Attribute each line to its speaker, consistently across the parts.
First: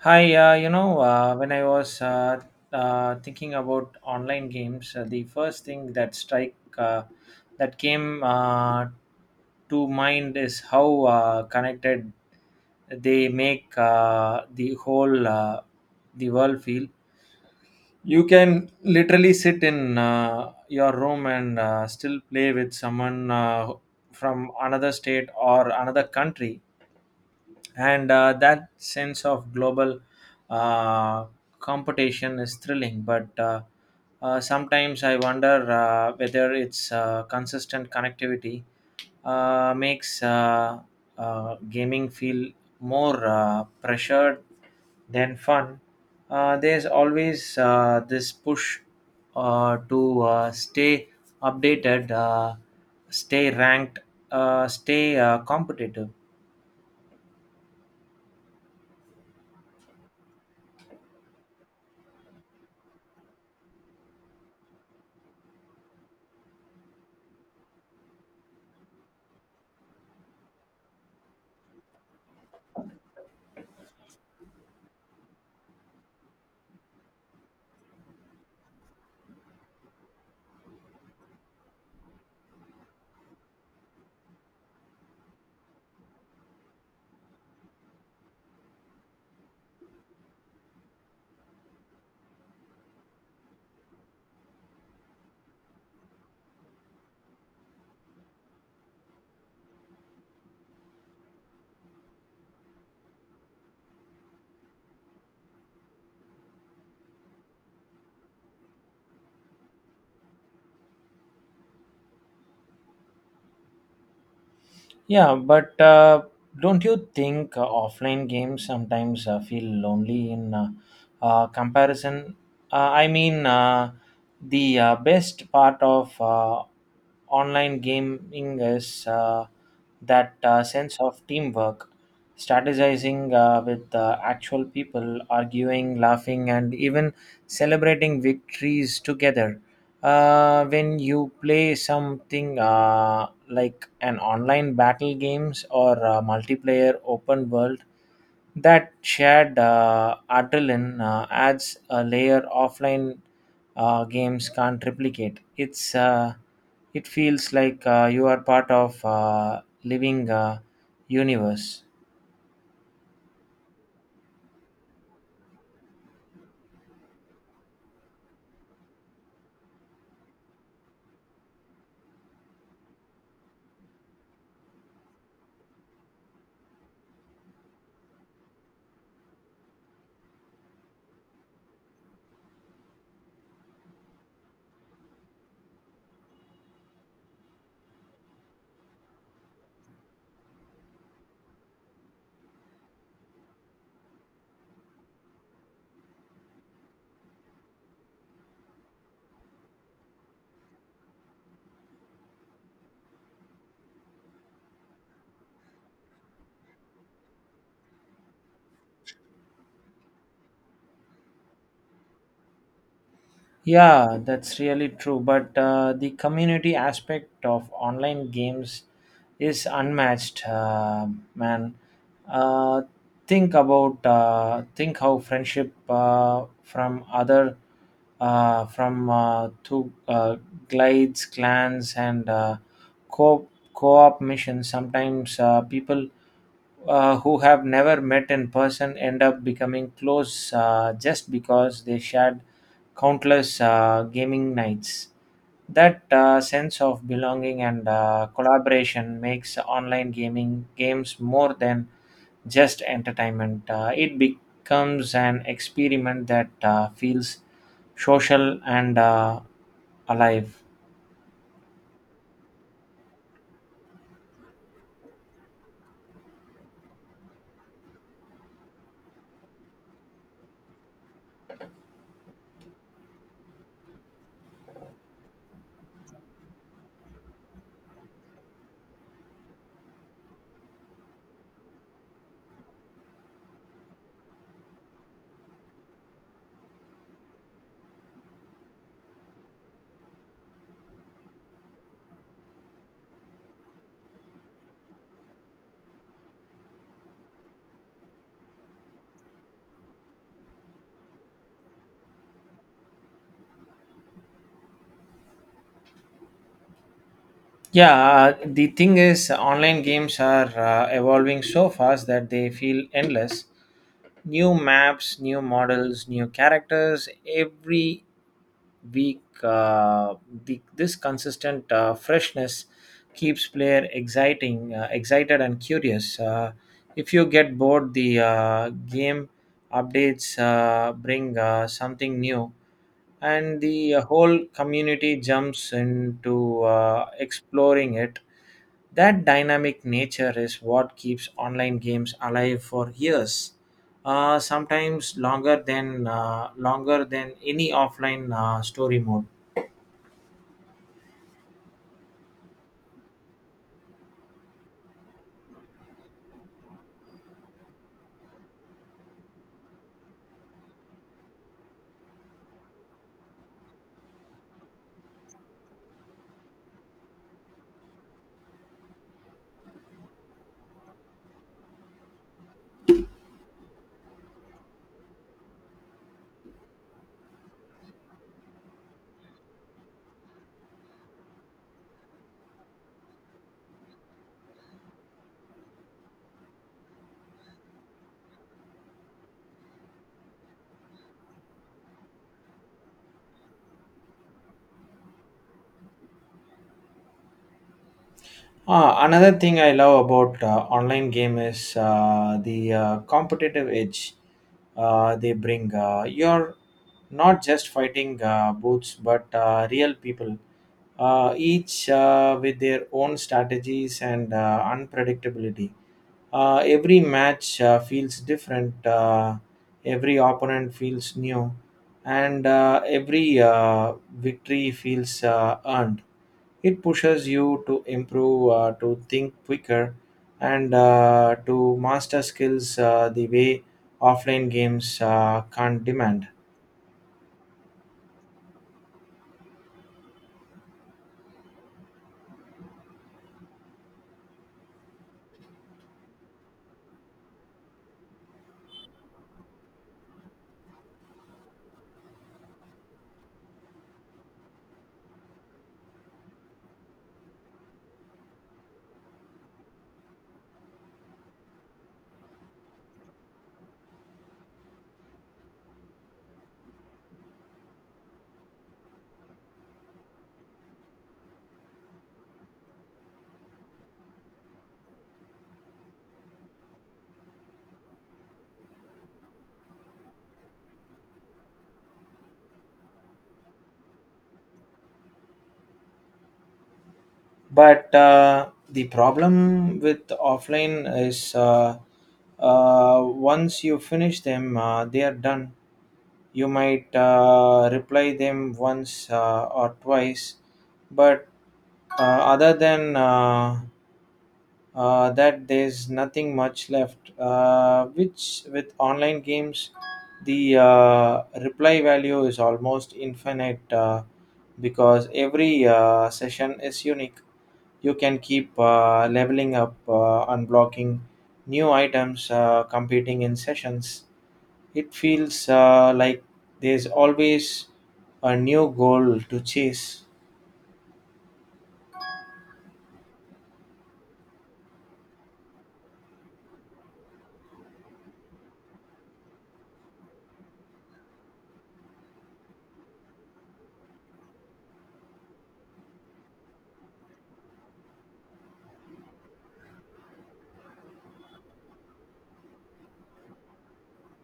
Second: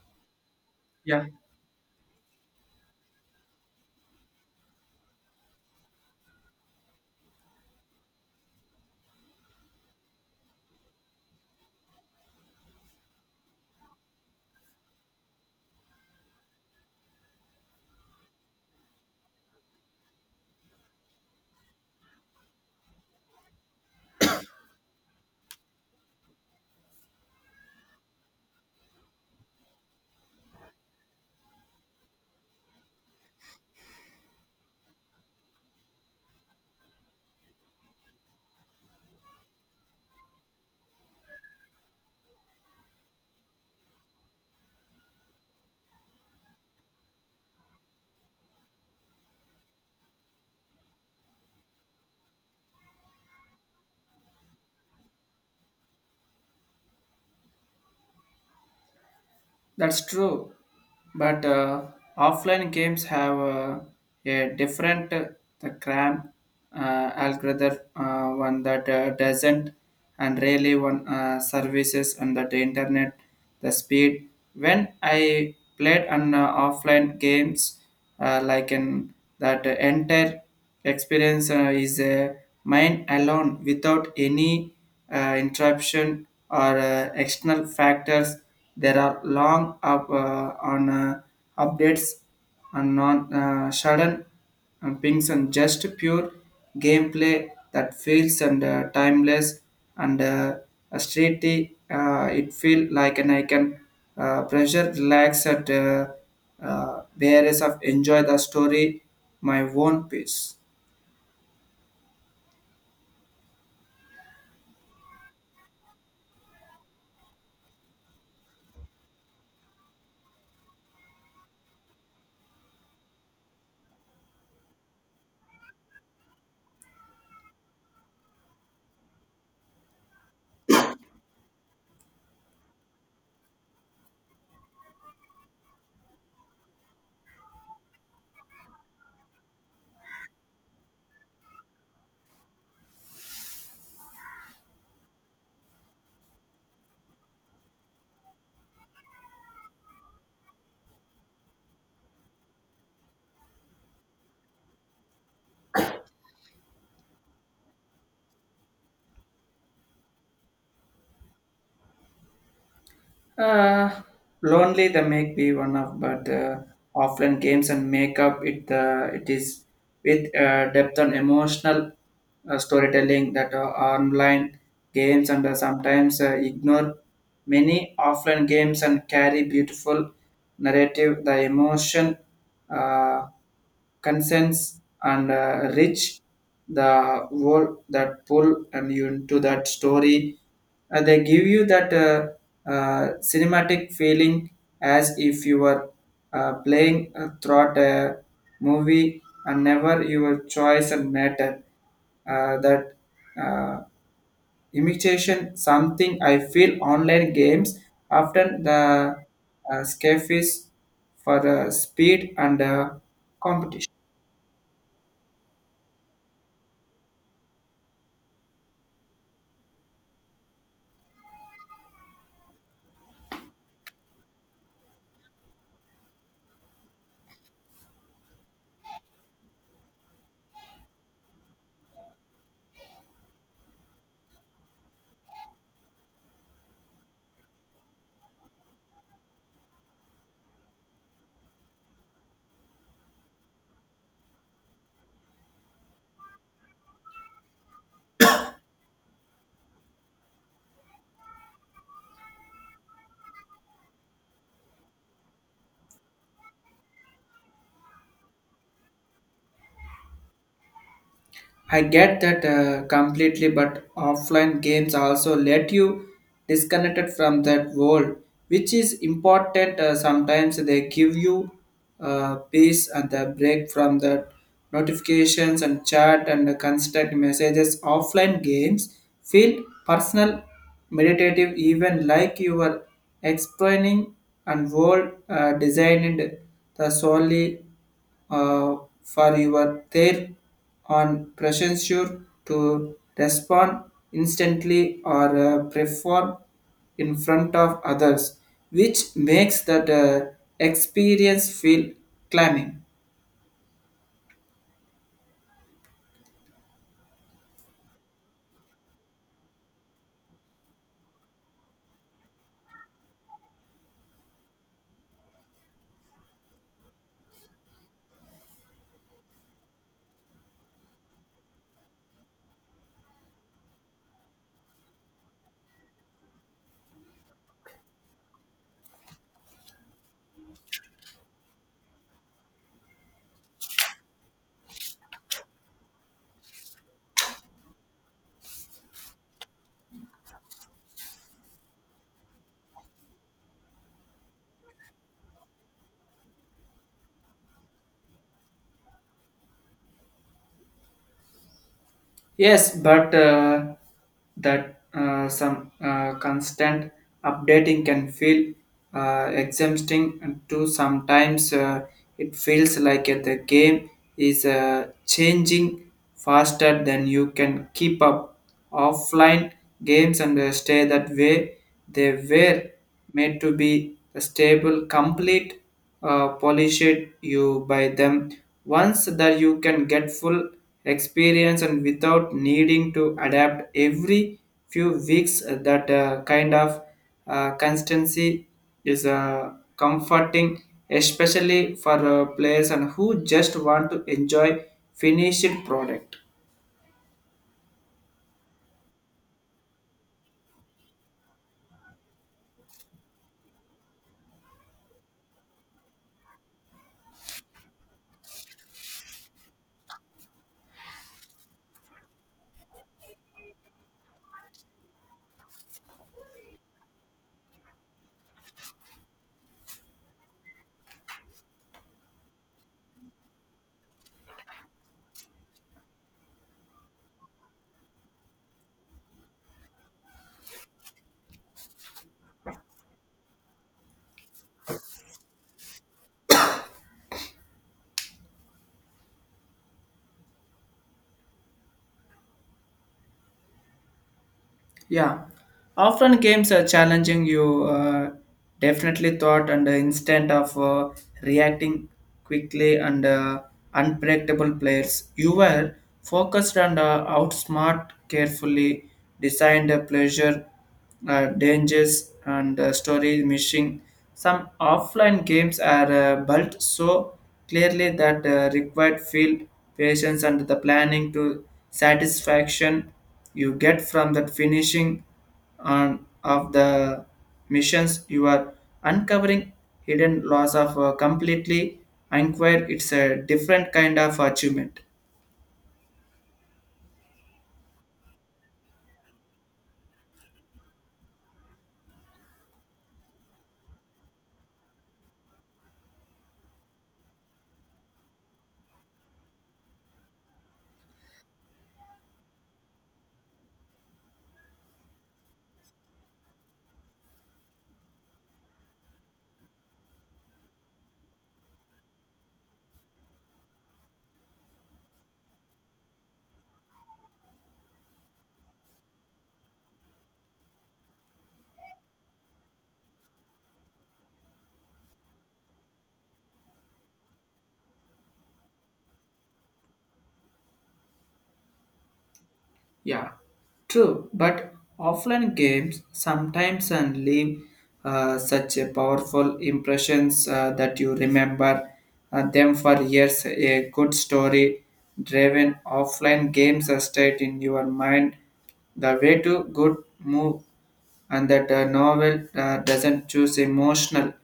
Speaker 1: Hi,
Speaker 2: Yeah,
Speaker 1: when I was thinking about online games, the first thing that strike uh, that came to mind is how connected they make the world feel. You can literally sit in your room and still play with someone from another state or another country, and that sense of global uh, competition is thrilling, but sometimes I wonder whether it's consistent connectivity makes gaming feel more pressured than fun. There's always this push to stay updated, stay ranked, stay competitive.
Speaker 2: that's true. But offline games have a different the cram algorithm one that doesn't and really one services and that the internet the speed. When I played on offline games, like an that entire experience is mine alone without any interruption or external factors there are long up on updates and non sudden brings and just pure gameplay that feels and timeless and a streety. It feel like and I can pressure relax at whereas of enjoy the story my own pace.
Speaker 1: Yeah, but don't you think offline games sometimes feel lonely in comparison? I mean, the best part of online gaming is that sense of teamwork, strategizing with actual people, arguing, laughing, and even celebrating victories together when you play something like an online battle games or multiplayer open world. That shared adrenaline adds a layer offline games can't replicate. It's it feels like you are part of living universe.
Speaker 2: Uh, lonely the make be one of but offline games and make up it it is with depth and emotional storytelling that online games and sometimes ignore many offline games and carry beautiful narrative the emotion uh, consents and rich the wall that pull and you into that story and they give you that cinematic feeling as if you were playing throughout a movie and never your choice and matter that uh, imitation something I feel online games often the scafies for speed and competition.
Speaker 1: Yeah, that's really true. But the community aspect of online games is unmatched, man. Uh, think how friendship from other from to glides, clans, and co co-op missions. Sometimes people who have never met in person end up becoming close just because they shared countless gaming nights. That sense of belonging and collaboration makes online gaming games more than just entertainment. It becomes an experiment that feels social and alive.
Speaker 2: I get that completely, but offline games also let you disconnected from that world, which is important. Sometimes they give you peace and a break from the notifications and chat and the constant messages. Offline games feel personal, meditative, even like you are explaining and world designed the solely uh, for your there on pressure to respond instantly or perform in front of others, which makes that experience feel climbing.
Speaker 1: Yeah, the thing is, online games are evolving so fast that they feel endless. New maps, new models, new characters, every week, this consistent freshness keeps player excited and curious. If you get bored, the game updates bring something new, and the whole community jumps into exploring it. That dynamic nature is what keeps online games alive for years, sometimes longer than any offline story mode.
Speaker 2: Yes, but that some constant updating can feel exhausting and too. Sometimes it feels like the game is changing faster than you can keep up offline games and stay that way. They were made to be a stable, complete, polished you by them once that you can get full experience and without needing to adapt every few weeks. That kind of constancy is comforting, especially for players and who just want to enjoy finished product.
Speaker 1: Ah, another thing I love about online game is the competitive edge they bring. You're not just fighting boots, but real people, each with their own strategies and unpredictability. Every match feels different. Every opponent feels new, and every victory feels earned. It pushes you to improve, to think quicker, and to master skills the way offline games can't demand.
Speaker 2: Yeah, often games are challenging you. Definitely thought and the instant of reacting quickly and unpredictable players. You were focused and outsmart carefully designed a pleasure dangers and story missing. Some offline games are built so clearly that required field patience and the planning to satisfaction you get from that finishing on of the missions you are uncovering hidden laws of completely inquire. It's a different kind of achievement.
Speaker 1: But the problem with offline is once you finish them, they are done. You might reply them once or twice, but other than that there's nothing much left. Which with online games, the reply value is almost infinite because every session is unique. You can keep leveling up, unblocking new items, competing in sessions. It feels like there's always a new goal to chase.
Speaker 2: Yeah, true. But offline games sometimes and leave such a powerful impressions that you remember them for years. A good story driven offline games are stayed in your mind. The way to good move and that a novel doesn't choose emotional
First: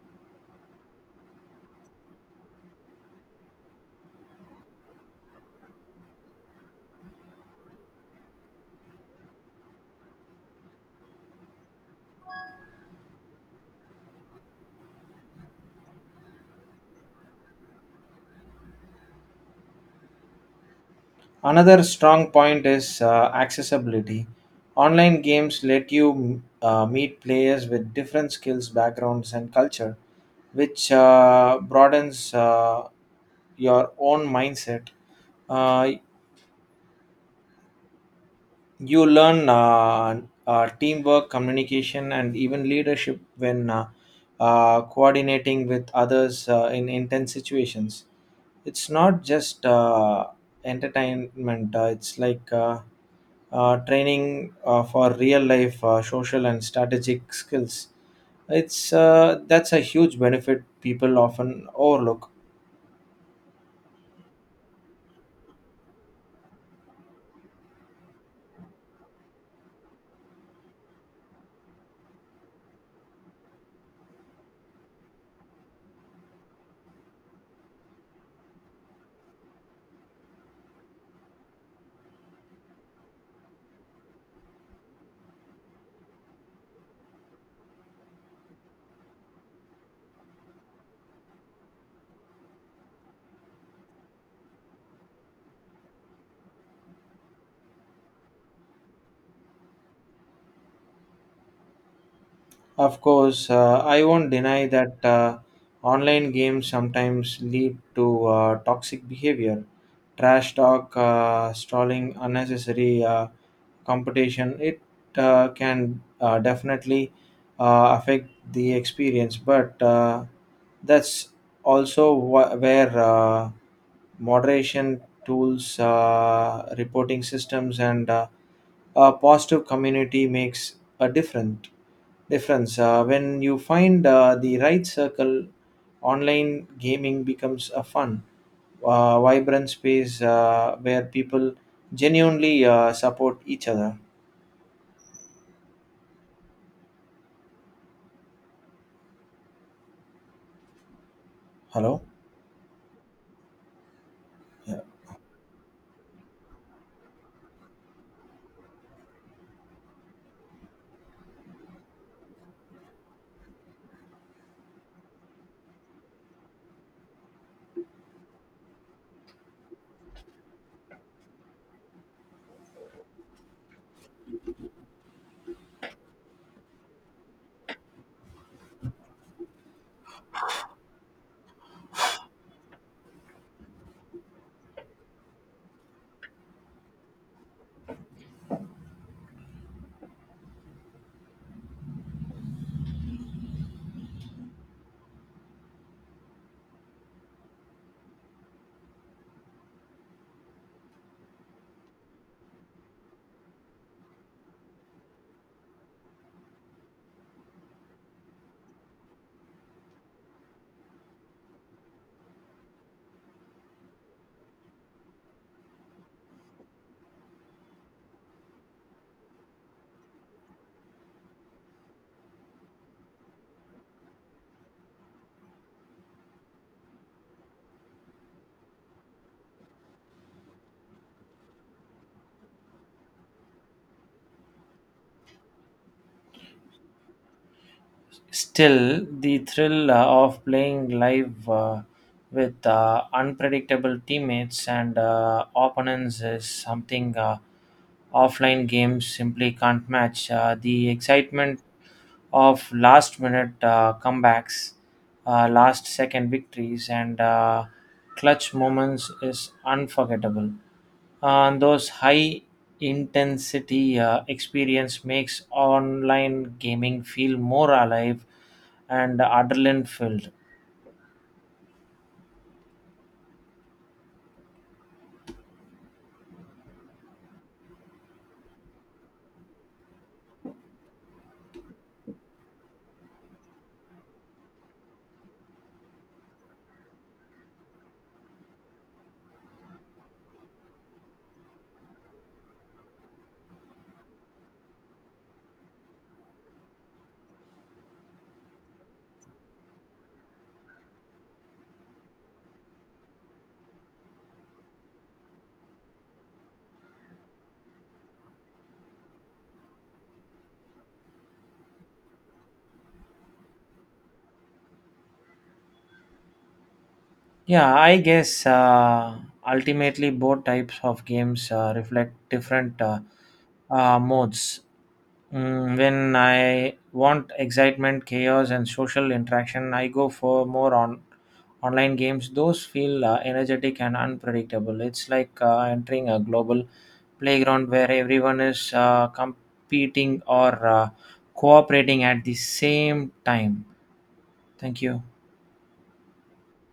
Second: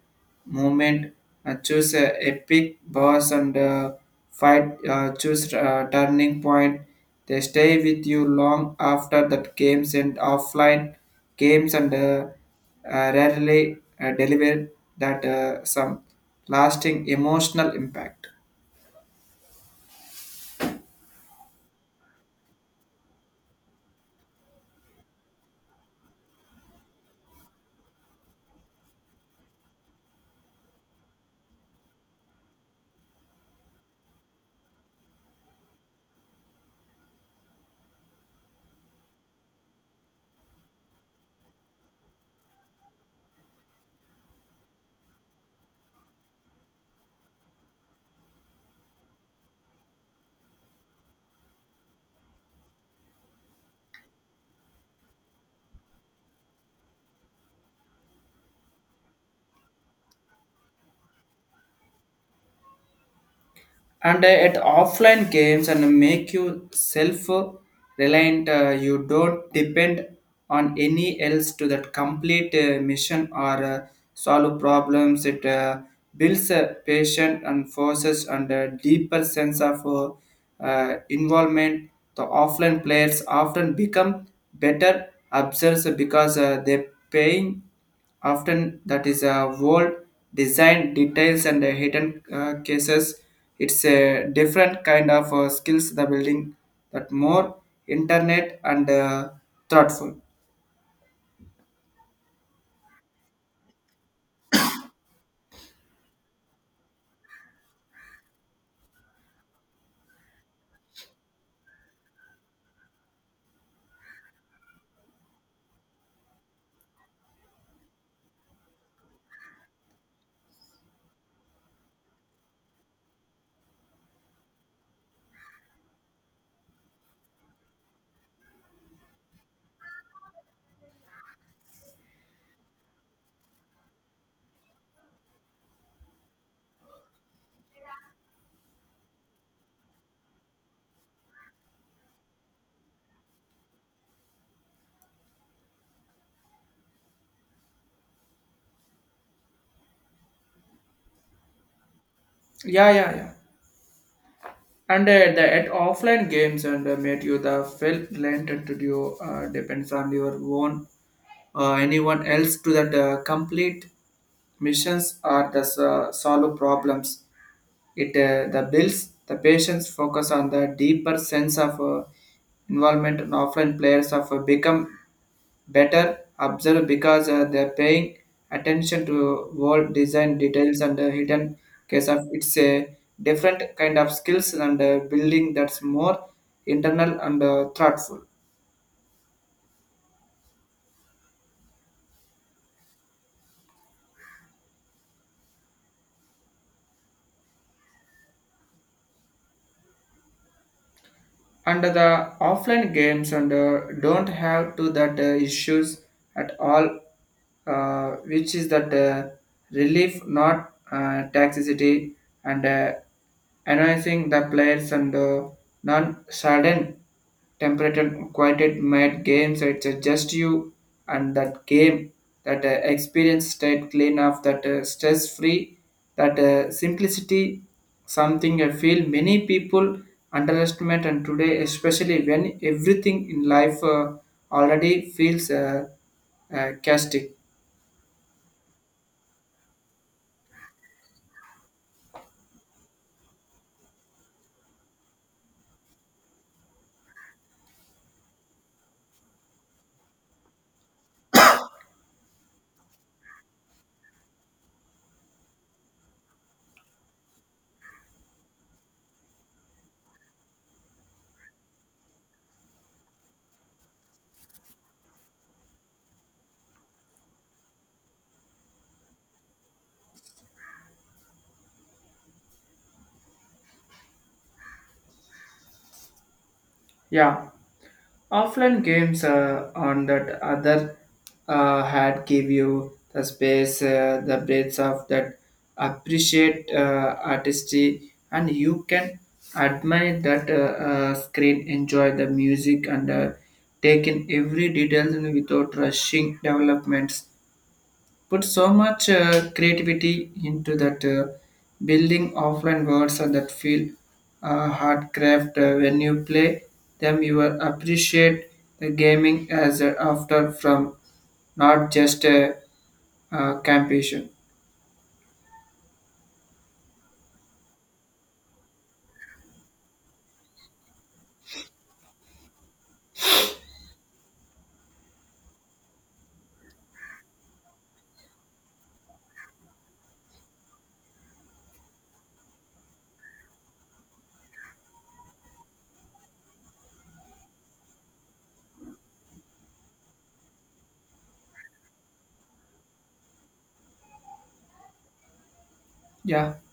Speaker 2: moment, choose a epic boss and fight, choose turning point. They stay with you long after that games and offline games and rarely deliver that some lasting emotional impact.
Speaker 1: Another strong point is accessibility. Online games let you meet players with different skills, backgrounds, and culture, which broadens your own mindset. Uh, you learn teamwork, communication, and even leadership when coordinating with others in intense situations. It's not just entertainment, it's like training for real life social and strategic skills. It's That's a huge benefit people often overlook.
Speaker 2: And At offline games and make you self reliant you don't depend on any else to that complete mission or solve problems. It builds a patient and forces and a deeper sense of involvement the offline players often become better observers because they paying Often that is a world design details and the hidden cases. It's a different kind of skills the building that more internet and thoughtful.
Speaker 1: Of course, I won't deny that online games sometimes lead to toxic behavior, trash talk, stalling, unnecessary competition. It can definitely affect the experience, but that's also where moderation tools, reporting systems, and a positive community makes a difference. When you find the right circle, online gaming becomes a fun, vibrant space where people genuinely support each other. Hello?
Speaker 2: Yeah, yeah, yeah.
Speaker 1: Yeah.
Speaker 2: And the at offline games and made you the felt learned to do depend from your own anyone else to that complete missions or the solve problems. It the builds the patients focus on the deeper sense of involvement and offline players of become better observe because they are paying attention to world design details and hidden case of it's a different kind of skills and building that's more internal and thoughtful. And the offline games and don't have to that issues at all which is that relief not toxicity and enhancing the players and non sudden temperature quieted mad games. It's just you and that game that experience stayed clean of that stress free that simplicity something I feel many people underestimate and today especially when everything in life already feels chaotic.
Speaker 1: Still, the thrill of playing live with unpredictable teammates and opponents is something offline games simply can't match. The excitement of last minute comebacks, last second victories, and clutch moments is unforgettable, and those high intensity experience makes online gaming feel more alive and adrenaline filled.
Speaker 2: Yeah, offline games on that other had give you the space, the breadth of that appreciate artistry, and you can admire that screen, enjoy the music, and take in every detail without rushing developments put so much creativity into that building offline words and that feel hard craft. When you play them you will appreciate the gaming as a after from not just a campation.
Speaker 1: Yeah, I guess ultimately both types of games reflect different modes. Mm, when I want excitement, chaos, and social interaction, I go for more on online games. Those feel energetic and unpredictable. It's like entering a global playground where everyone is competing or cooperating at the same time. Thank you.
Speaker 2: Yeah.